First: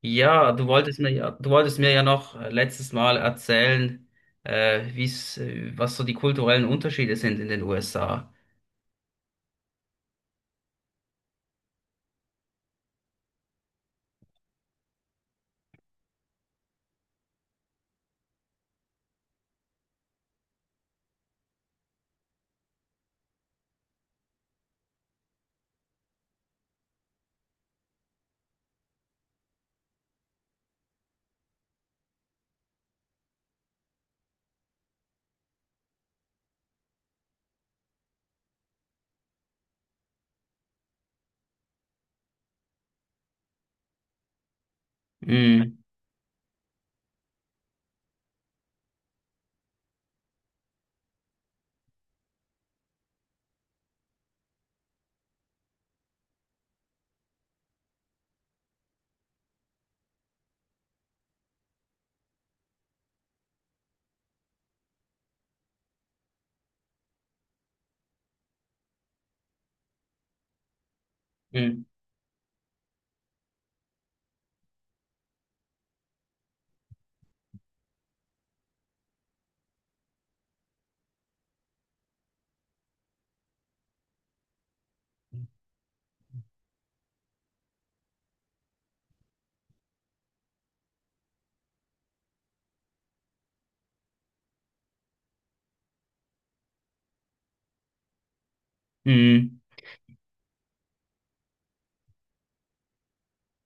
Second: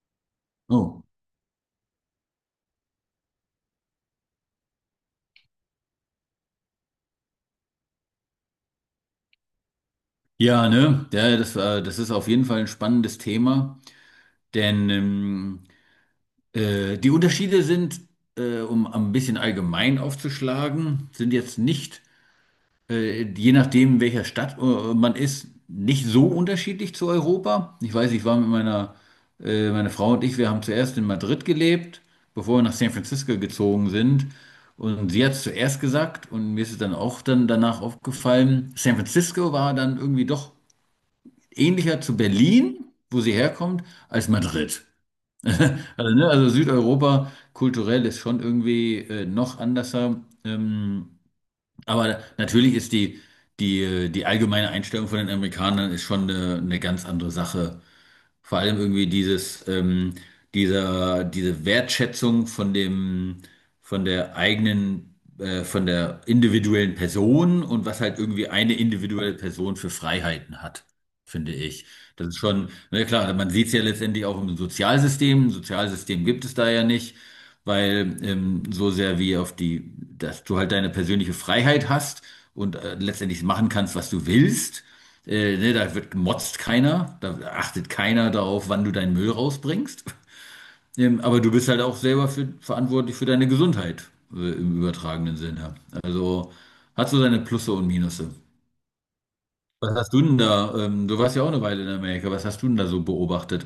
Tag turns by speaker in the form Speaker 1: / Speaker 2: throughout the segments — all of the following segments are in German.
Speaker 1: Ja, du wolltest
Speaker 2: Oh.
Speaker 1: mir ja noch letztes Mal erzählen, was so die kulturellen Unterschiede sind in den USA.
Speaker 2: Ja, ne? Ja, das war, das ist auf jeden Fall ein spannendes Thema, denn die Unterschiede sind, um ein bisschen allgemein aufzuschlagen, sind jetzt nicht, je nachdem, in welcher Stadt man ist, nicht so unterschiedlich zu Europa. Ich weiß, ich war mit meine Frau und ich, wir haben zuerst in Madrid gelebt, bevor wir nach San Francisco gezogen sind. Und sie hat es zuerst gesagt und mir ist es dann auch dann danach aufgefallen, San Francisco war dann irgendwie doch ähnlicher zu Berlin, wo sie herkommt, als Madrid.
Speaker 1: Mm,
Speaker 2: Also, ne, also Südeuropa kulturell ist schon irgendwie noch anderser. Aber natürlich ist die allgemeine Einstellung von den Amerikanern ist schon eine ganz andere Sache, vor allem irgendwie diese Wertschätzung von von der eigenen, von der individuellen Person und was halt irgendwie eine individuelle Person für Freiheiten hat, finde
Speaker 1: mm,
Speaker 2: ich. Das ist schon, na klar, man sieht es ja letztendlich auch im Sozialsystem. Ein Sozialsystem gibt es da ja nicht. Weil so sehr wie auf die, dass du halt deine persönliche Freiheit hast und letztendlich machen kannst, was du willst, ne, da wird gemotzt keiner, da achtet keiner darauf, wann du deinen Müll rausbringst. Aber du bist halt auch selber für, verantwortlich für deine Gesundheit, im übertragenen Sinne. Also hat so seine Plusse und Minusse.
Speaker 1: mm.
Speaker 2: Was hast du denn da? Du warst ja auch eine Weile in Amerika. Was hast du denn da so beobachtet?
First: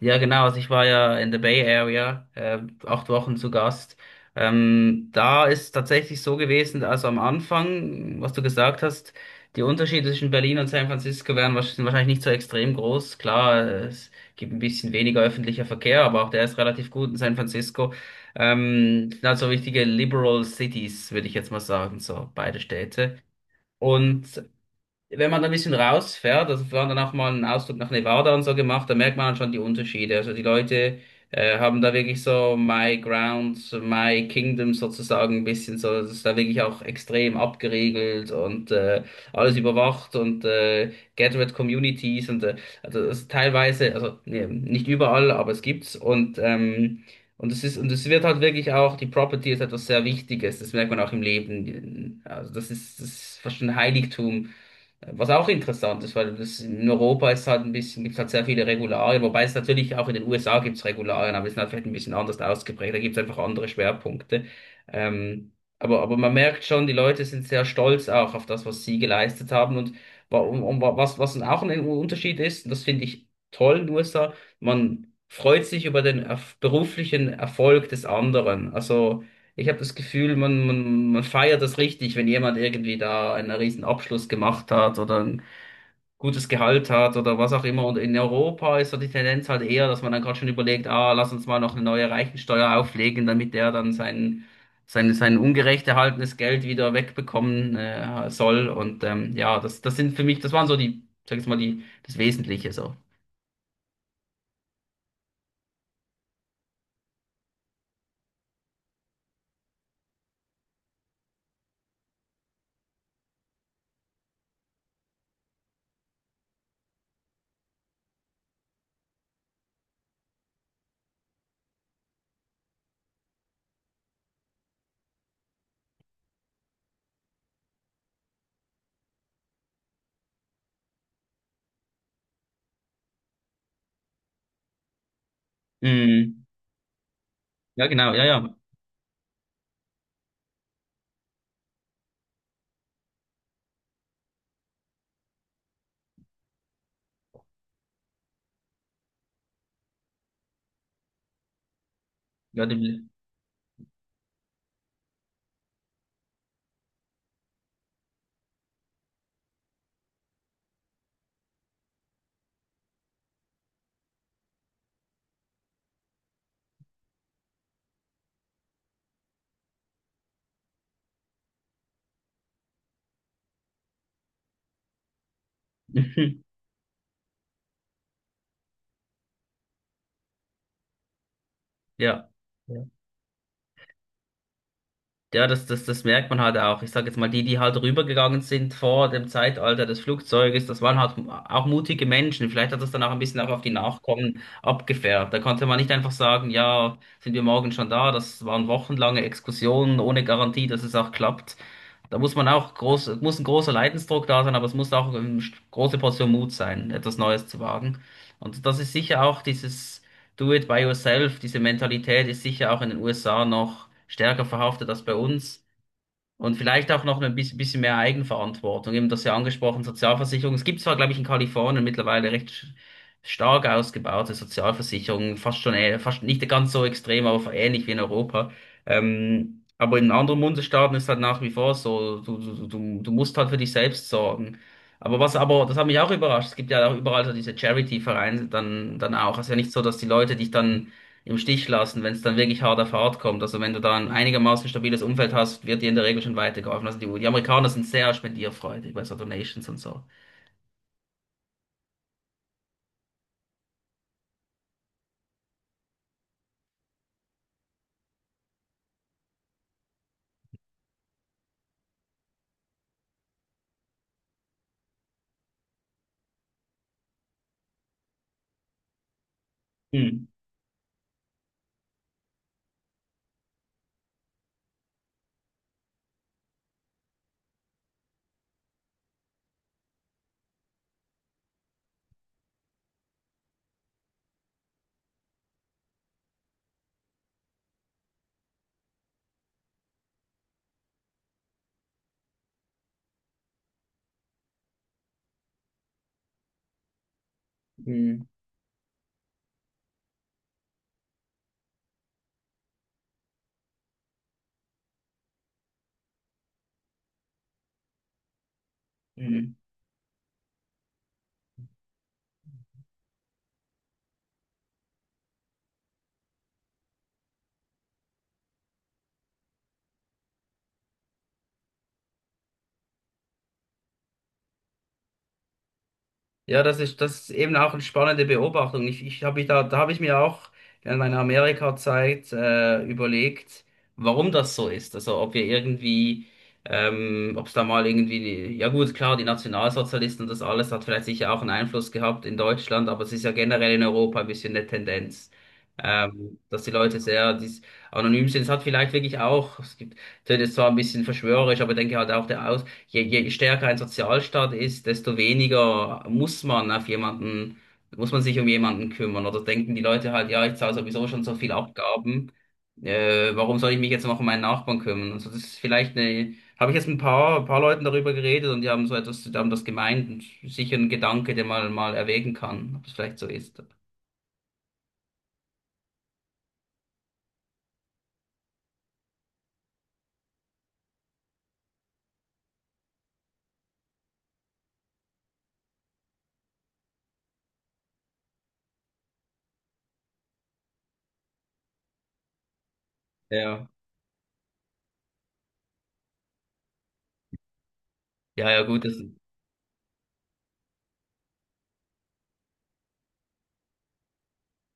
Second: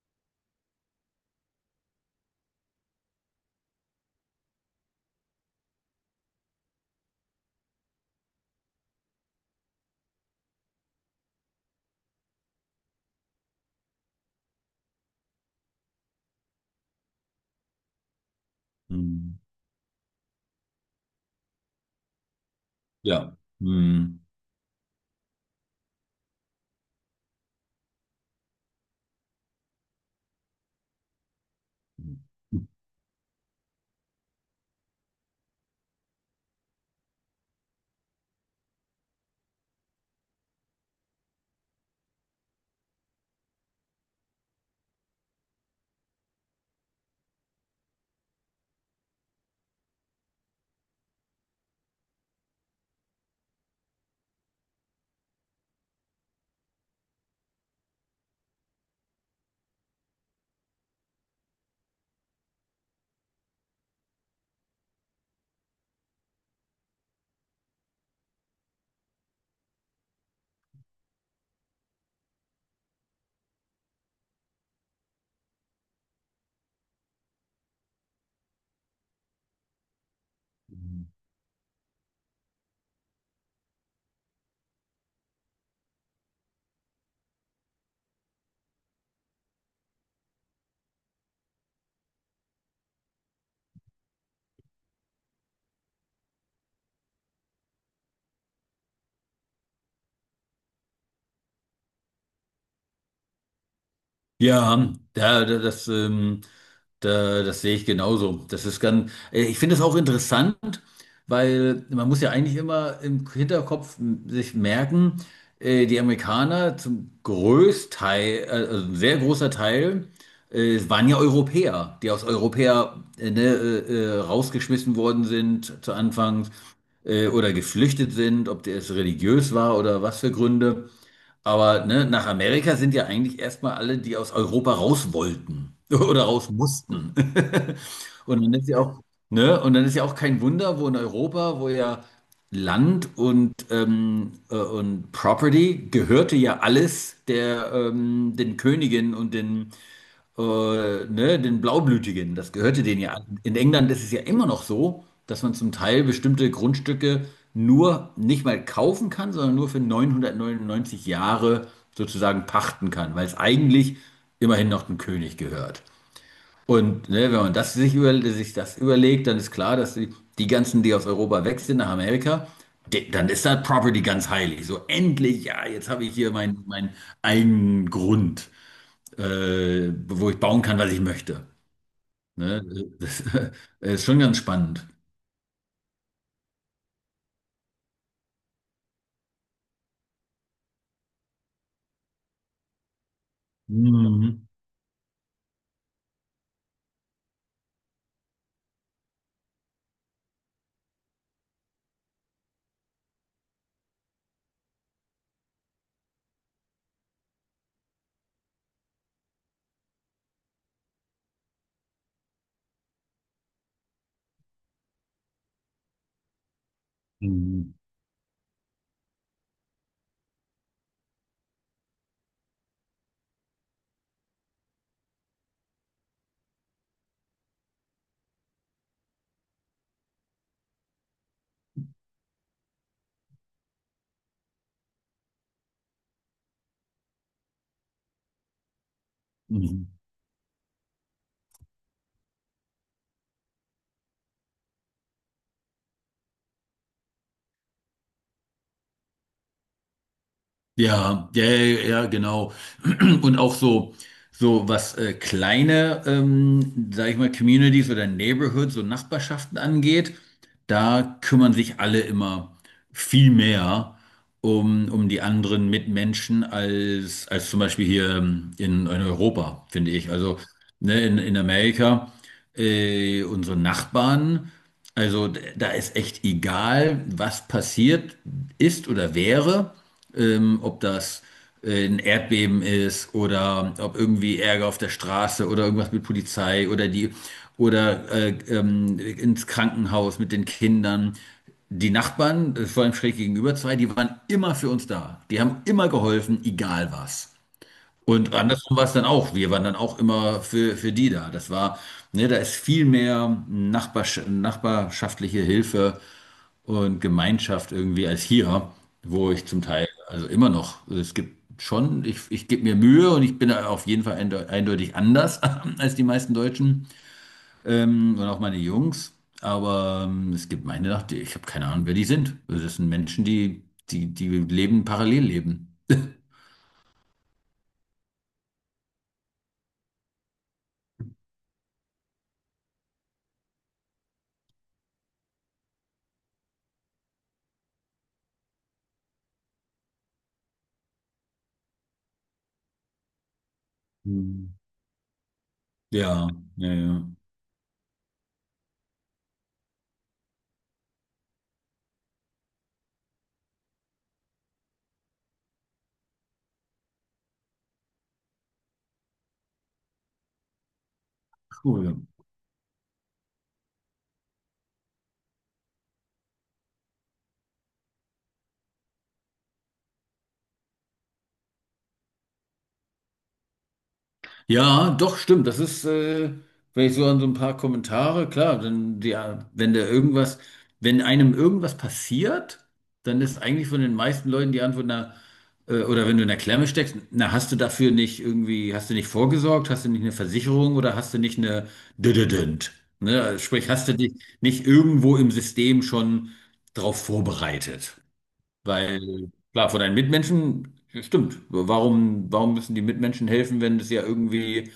Speaker 1: Ja, genau. Also ich war ja in der Bay Area, 8 Wochen zu Gast. Da ist tatsächlich so gewesen, also am Anfang, was du gesagt hast, die Unterschiede zwischen Berlin und San Francisco sind wahrscheinlich nicht so extrem groß. Klar, es gibt ein bisschen weniger öffentlicher Verkehr, aber auch der ist relativ gut in San Francisco. Sind halt
Speaker 2: Hm.
Speaker 1: so richtige Liberal Cities, würde ich jetzt mal sagen, so beide Städte.
Speaker 2: Ja. Hm.
Speaker 1: Und wenn man da ein bisschen rausfährt, also wir haben dann auch mal einen Ausflug nach Nevada und so gemacht, da merkt man dann schon die Unterschiede. Also die Leute haben da wirklich so My Grounds, My Kingdom sozusagen ein bisschen so, das ist da wirklich auch extrem abgeriegelt und alles überwacht und Gated Communities und also das ist teilweise, also nee, nicht überall, aber es gibt's und und es ist, und es wird halt wirklich auch, die Property ist etwas sehr Wichtiges, das merkt man auch im Leben. Also das ist fast ein Heiligtum, was auch interessant ist, weil das in Europa ist halt ein bisschen, gibt es halt sehr viele Regularien, wobei es natürlich auch in den USA gibt es Regularien, aber die sind halt vielleicht ein bisschen anders ausgeprägt, da gibt es einfach andere Schwerpunkte. Ähm, aber man merkt schon, die Leute sind sehr stolz auch auf das, was sie geleistet haben, und und was auch ein Unterschied ist, und das finde ich toll in den USA, man freut sich über den erf beruflichen Erfolg des anderen. Also ich habe das Gefühl, man feiert das richtig, wenn jemand irgendwie da einen riesen Abschluss gemacht hat oder ein gutes Gehalt hat oder was auch immer. Und in Europa ist so die Tendenz halt eher, dass man dann gerade schon überlegt, ah, lass uns mal noch eine neue Reichensteuer auflegen, damit der dann sein ungerecht erhaltenes Geld wieder wegbekommen soll. Und ja, das, das sind für mich, das waren so die, sag ich mal, die, das Wesentliche so.
Speaker 2: Ja, das sehe ich genauso. Das ist ganz, ich finde es auch interessant, weil man muss ja eigentlich immer im Hinterkopf sich merken, die Amerikaner zum Großteil, also ein sehr großer Teil, waren ja Europäer, die aus Europa rausgeschmissen worden sind zu Anfang oder geflüchtet sind, ob das religiös war oder was für Gründe. Aber ne, nach Amerika sind ja eigentlich erstmal alle, die aus Europa raus wollten oder
Speaker 1: Mm,
Speaker 2: raus mussten.
Speaker 1: ja, genau, ja,
Speaker 2: Und
Speaker 1: ja.
Speaker 2: dann ist ja auch, ne? Und dann ist ja auch kein Wunder, wo in Europa, wo ja Land und Property gehörte ja alles der, den Königen und äh, ne, den Blaublütigen. Das
Speaker 1: Ja,
Speaker 2: gehörte denen
Speaker 1: die,
Speaker 2: ja an. In England ist es ja immer noch so, dass man zum Teil bestimmte Grundstücke nur nicht mal kaufen kann, sondern nur für 999 Jahre sozusagen pachten kann, weil es eigentlich immerhin noch dem König gehört. Und ne, wenn man sich das überlegt, dann ist klar, dass die ganzen, die aus Europa weg sind nach Amerika, dann ist das Property ganz heilig. So endlich, ja, jetzt habe ich hier mein eigenen Grund, wo ich bauen kann, was ich möchte.
Speaker 1: ja.
Speaker 2: Ne? Das ist schon ganz spannend.
Speaker 1: Ja, das merkt man halt auch. Ich sage jetzt mal, die, die halt rübergegangen sind vor dem Zeitalter des Flugzeuges, das waren halt auch mutige Menschen. Vielleicht hat das dann auch ein bisschen auch auf die Nachkommen
Speaker 2: Mhm.
Speaker 1: abgefärbt. Da konnte man nicht einfach sagen, ja, sind wir morgen schon da. Das waren wochenlange Exkursionen ohne Garantie, dass es auch klappt. Da muss man muss ein großer Leidensdruck da sein, aber es muss auch eine große Portion Mut sein, etwas Neues zu wagen. Und das ist sicher auch dieses Do it by yourself, diese Mentalität ist sicher auch in den USA noch stärker verhaftet als bei uns. Und vielleicht auch noch ein bisschen
Speaker 2: Mhm.
Speaker 1: bisschen mehr Eigenverantwortung. Eben das ja angesprochen, Sozialversicherung. Es gibt zwar, glaube ich, in Kalifornien mittlerweile stark ausgebaute Sozialversicherungen, fast schon, fast nicht ganz so extrem, aber ähnlich wie in Europa. Aber in anderen Bundesstaaten ist halt nach wie vor so, du musst halt für dich selbst sorgen. Aber das hat mich auch überrascht, es gibt ja auch überall so diese Charity-Vereine dann auch. Es ist ja nicht so,
Speaker 2: Mhm.
Speaker 1: dass die Leute dich dann im Stich lassen, wenn es dann wirklich hart auf hart kommt. Also wenn du da ein einigermaßen stabiles Umfeld hast, wird dir in der Regel schon weitergeholfen. Also die Amerikaner sind sehr spendierfreudig bei so Donations und so.
Speaker 2: Ja, ja, ja, ja, genau. Und auch so, so was kleine, sag ich mal, Communities oder Neighborhoods und Nachbarschaften angeht, da kümmern sich alle immer viel mehr um die anderen Mitmenschen als, als zum Beispiel hier in Europa, finde ich.
Speaker 1: Hm.
Speaker 2: Also ne, in Amerika, unsere Nachbarn. Also da ist echt egal, was passiert ist oder wäre, ob das ein Erdbeben ist oder ob irgendwie Ärger auf der Straße oder irgendwas mit Polizei oder die oder ins Krankenhaus mit den Kindern. Die Nachbarn, vor allem schräg gegenüber zwei, die waren immer für uns da. Die haben immer geholfen, egal was.
Speaker 1: Mhm.
Speaker 2: Und andersrum war es dann auch. Wir waren dann auch immer für die da. Das war, ne, da ist viel mehr nachbarschaftliche Hilfe und Gemeinschaft irgendwie als hier, wo ich
Speaker 1: Hm.
Speaker 2: zum Teil, also immer noch, also es gibt schon, ich gebe mir Mühe und ich bin da auf jeden Fall eindeutig anders als die meisten Deutschen und auch meine Jungs. Aber es gibt ich habe keine Ahnung, wer die sind. Also das sind Menschen, die leben, parallel leben.
Speaker 1: Ja, das ist eben auch eine spannende Beobachtung. Ich habe da habe ich mir auch während meiner Amerika-Zeit überlegt, warum das so ist. Also ob wir irgendwie, ob es da mal irgendwie, ja gut, klar, die Nationalsozialisten und das alles hat vielleicht sicher auch einen Einfluss gehabt in Deutschland, aber es ist ja generell in Europa ein
Speaker 2: Hm.
Speaker 1: bisschen eine Tendenz.
Speaker 2: Ja,
Speaker 1: Dass die
Speaker 2: ja,
Speaker 1: Leute
Speaker 2: ja.
Speaker 1: sehr dies, anonym sind. Es hat vielleicht wirklich auch, es gibt, das ist zwar ein bisschen verschwörerisch, aber ich denke halt auch der Aus, je stärker ein Sozialstaat ist, desto weniger muss man auf jemanden, muss man sich um jemanden kümmern. Oder denken die Leute halt, ja, ich zahle sowieso schon so viel
Speaker 2: Cool.
Speaker 1: Abgaben, warum soll ich mich jetzt noch um meinen Nachbarn kümmern? Also das ist vielleicht eine, habe ich jetzt ein paar, paar Leuten darüber geredet und die haben so etwas, die haben das gemeint und sicher ein Gedanke, den man mal erwägen kann, ob es vielleicht so ist.
Speaker 2: Ja, doch, stimmt. Das ist, wenn ich so an so ein paar Kommentare, klar, dann, ja, wenn da irgendwas, wenn einem irgendwas passiert, dann ist eigentlich von den meisten Leuten die Antwort, na, oder wenn du in der Klemme steckst, na, hast du dafür nicht irgendwie, hast du nicht vorgesorgt, hast du nicht eine Versicherung oder hast du nicht eine Dödödönd? Ne? Also
Speaker 1: Ja.
Speaker 2: sprich, hast du dich nicht irgendwo im System schon drauf vorbereitet?
Speaker 1: Ja, ja, gut, das,
Speaker 2: Weil, klar, von deinen Mitmenschen, stimmt. Warum, warum müssen die Mitmenschen helfen, wenn es ja irgendwie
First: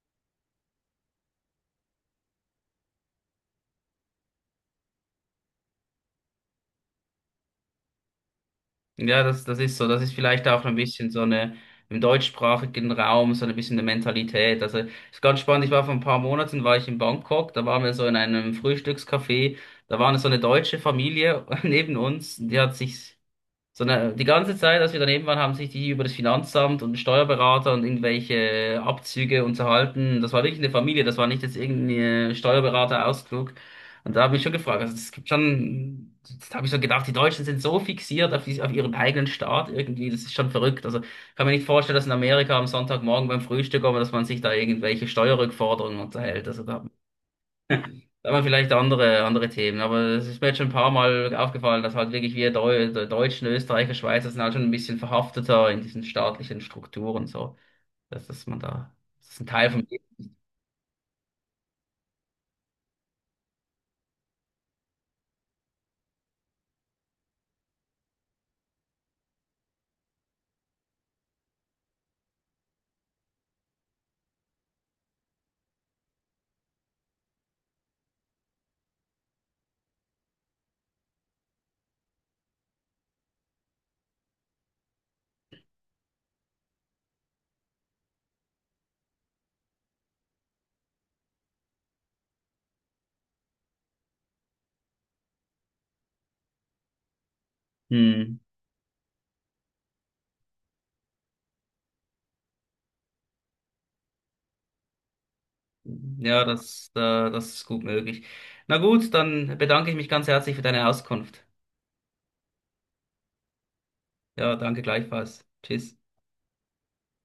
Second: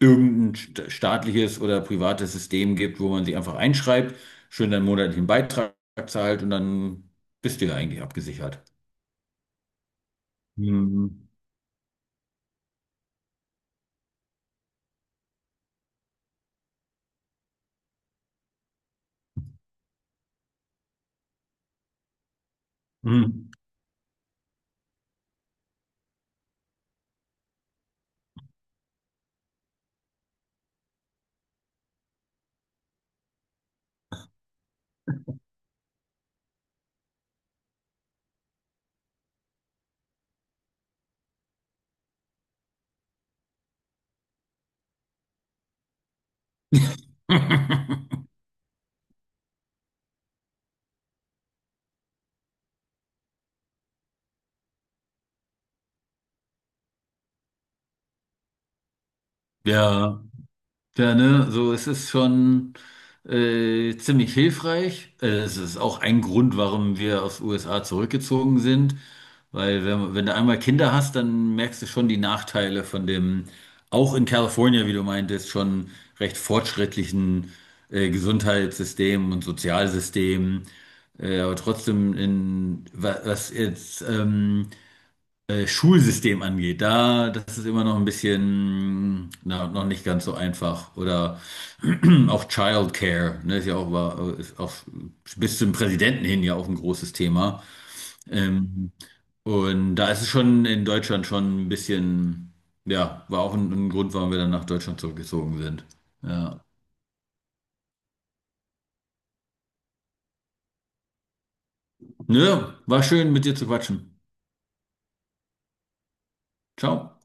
Speaker 2: irgendein staatliches oder privates System gibt, wo man sie einfach einschreibt, schön deinen monatlichen Beitrag zahlt und dann bist du ja eigentlich abgesichert.
Speaker 1: ja, das, das ist so. Das ist vielleicht auch ein
Speaker 2: Hm.
Speaker 1: bisschen so eine, im deutschsprachigen Raum so ein bisschen eine Mentalität. Also ist ganz spannend. Ich war vor ein paar Monaten war ich in Bangkok. Da waren wir so in einem Frühstückscafé. Da war eine so eine deutsche Familie neben uns. Die hat sich,
Speaker 2: Hm.
Speaker 1: sondern die ganze Zeit, als wir daneben waren, haben sich die über das Finanzamt und Steuerberater und irgendwelche Abzüge unterhalten. Das war wirklich eine Familie, das war nicht jetzt irgendein Steuerberater-Ausflug. Und da habe ich schon gefragt, also es gibt schon, da habe ich so gedacht, die Deutschen sind so fixiert auf, auf ihren eigenen Staat irgendwie, das ist schon verrückt. Also ich kann mir nicht vorstellen, dass in Amerika am Sonntagmorgen beim Frühstück, aber dass man sich da irgendwelche Steuerrückforderungen unterhält. Also da, aber vielleicht andere, andere Themen. Aber es ist mir jetzt schon ein paar Mal aufgefallen, dass halt wirklich wir Deutschen, Österreicher, Schweizer sind halt schon ein bisschen verhafteter in diesen staatlichen Strukturen so. Dass man da, das ist ein Teil von.
Speaker 2: Ja. Ja, ne, so es ist schon ziemlich hilfreich. Es ist auch ein Grund, warum wir aus den USA zurückgezogen sind, weil wenn du einmal Kinder hast, dann merkst du schon die Nachteile von dem, auch in Kalifornien, wie du meintest, schon recht fortschrittlichen Gesundheitssystem und Sozialsystem. Aber trotzdem in was jetzt Schulsystem angeht, da, das ist immer noch ein bisschen, na, noch nicht ganz so einfach. Oder auch Childcare, ne, ist ja auch, war, ist auch bis zum Präsidenten hin ja auch ein großes Thema.
Speaker 1: Hm.
Speaker 2: Ähm, und da ist es schon in Deutschland schon ein bisschen, ja, war auch ein Grund, warum wir dann nach Deutschland zurückgezogen sind.
Speaker 1: Ja,
Speaker 2: Ja.
Speaker 1: das ist gut möglich. Na gut, dann bedanke ich mich ganz herzlich für deine Auskunft.
Speaker 2: Nö, war schön mit dir zu quatschen.
Speaker 1: Ja, danke gleichfalls. Tschüss.
Speaker 2: Ciao.